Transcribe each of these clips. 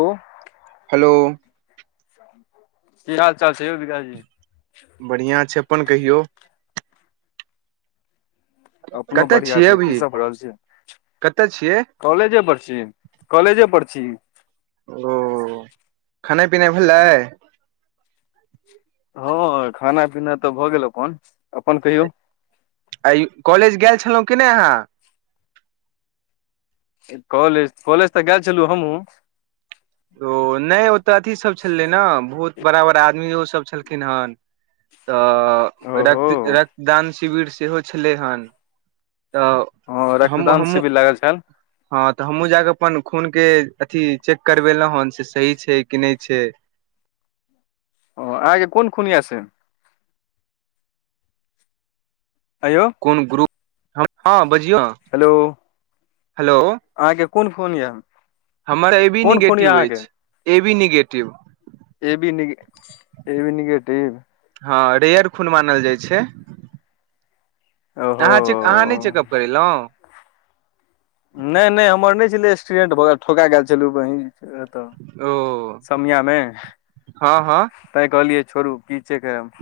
ओ hello की हाल चाल छै यौ बिकाश जी बढ़िया छै अपन कहियौ अपनो कतऽ बढ़िया छियै छै की अभी सब भऽ रहल छै कतऽ छियै कॉलेजे पर छी कॉलेजे पर छी ओ खानाइ पीनाइ भेलै हँ खाना पीना तऽ भऽ गेल अपन - अपन कहियौ अय कॉलेज गेल छलहुँ की नय अहाँ कॉलेज - कॉलेज तऽ गेल छलहुँ हमहुँ ओ नय ओतऽ अथी सभ छलै नऽ बहुत बड़ा - बड़ा आदमी ओ सभ छलखिन हन तऽ ओहो रक्त रक्तदान शिविर सेहो छलै हन तऽ हँ हम रक्तदान हमहूँ शिविर लागल छैल हँ तऽ हमहूँ जाकऽ अपन खून केँ अथी चेक करबेलहुँ हन से सही छै कि नय छै ओ आहाँकेँ कोन खून यऽ से अयौ कोन ग्रुप हँ बजियौ हेलो हेलो अहाँकेँ कोन खुन यऽ हमर ए बी कोन खून यऽ नेगेटिव अहाँके अछि A B negative A B निग ए बी निगेटिव हँ रेयर खून मानल जाय छै ओहो अहाँ चेक अहाँ नय चेकअप करेलहुँ नय - नय हमर नय छलै एक्सीडेंट भऽ गैल ठोका गैल छलहु बही वेह एतऽ ओ समियामे हँ हँ तैय कहलियै छोड़ू की चेक करैब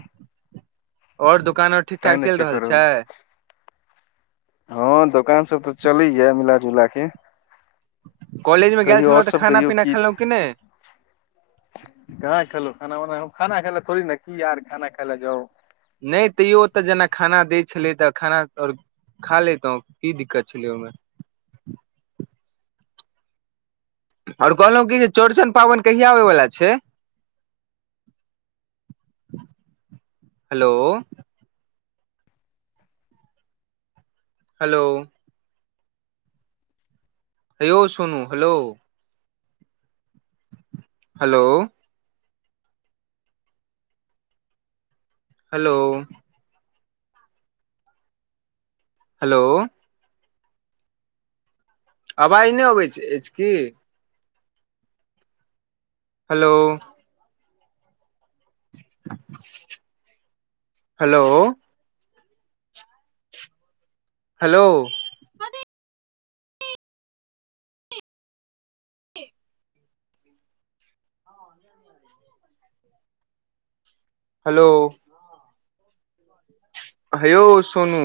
आओर दोकान आर ठीक तैं ठाक नहि चैल चेक रहल छै करौलहुँ हँ दोकान सब तऽ चलै य मिला जुला केँ कॉलेज मे गेल छलहुँ तऽ सब खाना कहियौ पीना खेलहुँ की नय कहाँ खेलो खाना वाना हम खाना खेले थोड़ी नऽ की यार खाना खाय लऽ जाउ नय तैयो ओतऽ जेना खाना दै छलै तऽ खाना आओर खा लेतहुँ की दिक्कत छलै ओहिमे आओर कहलहुँ कि जे चौड़चन पाबैन कहिया आबै वला छै हेलो हेलो हैयौ Sonu hello hello hello hello आवाज नइ अबैत अछि की हेलो हेलो हेलो हेलो हयो सोनू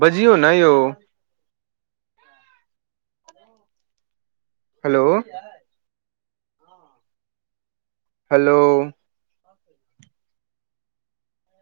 बजियै नऽ यौ हेलो हेलो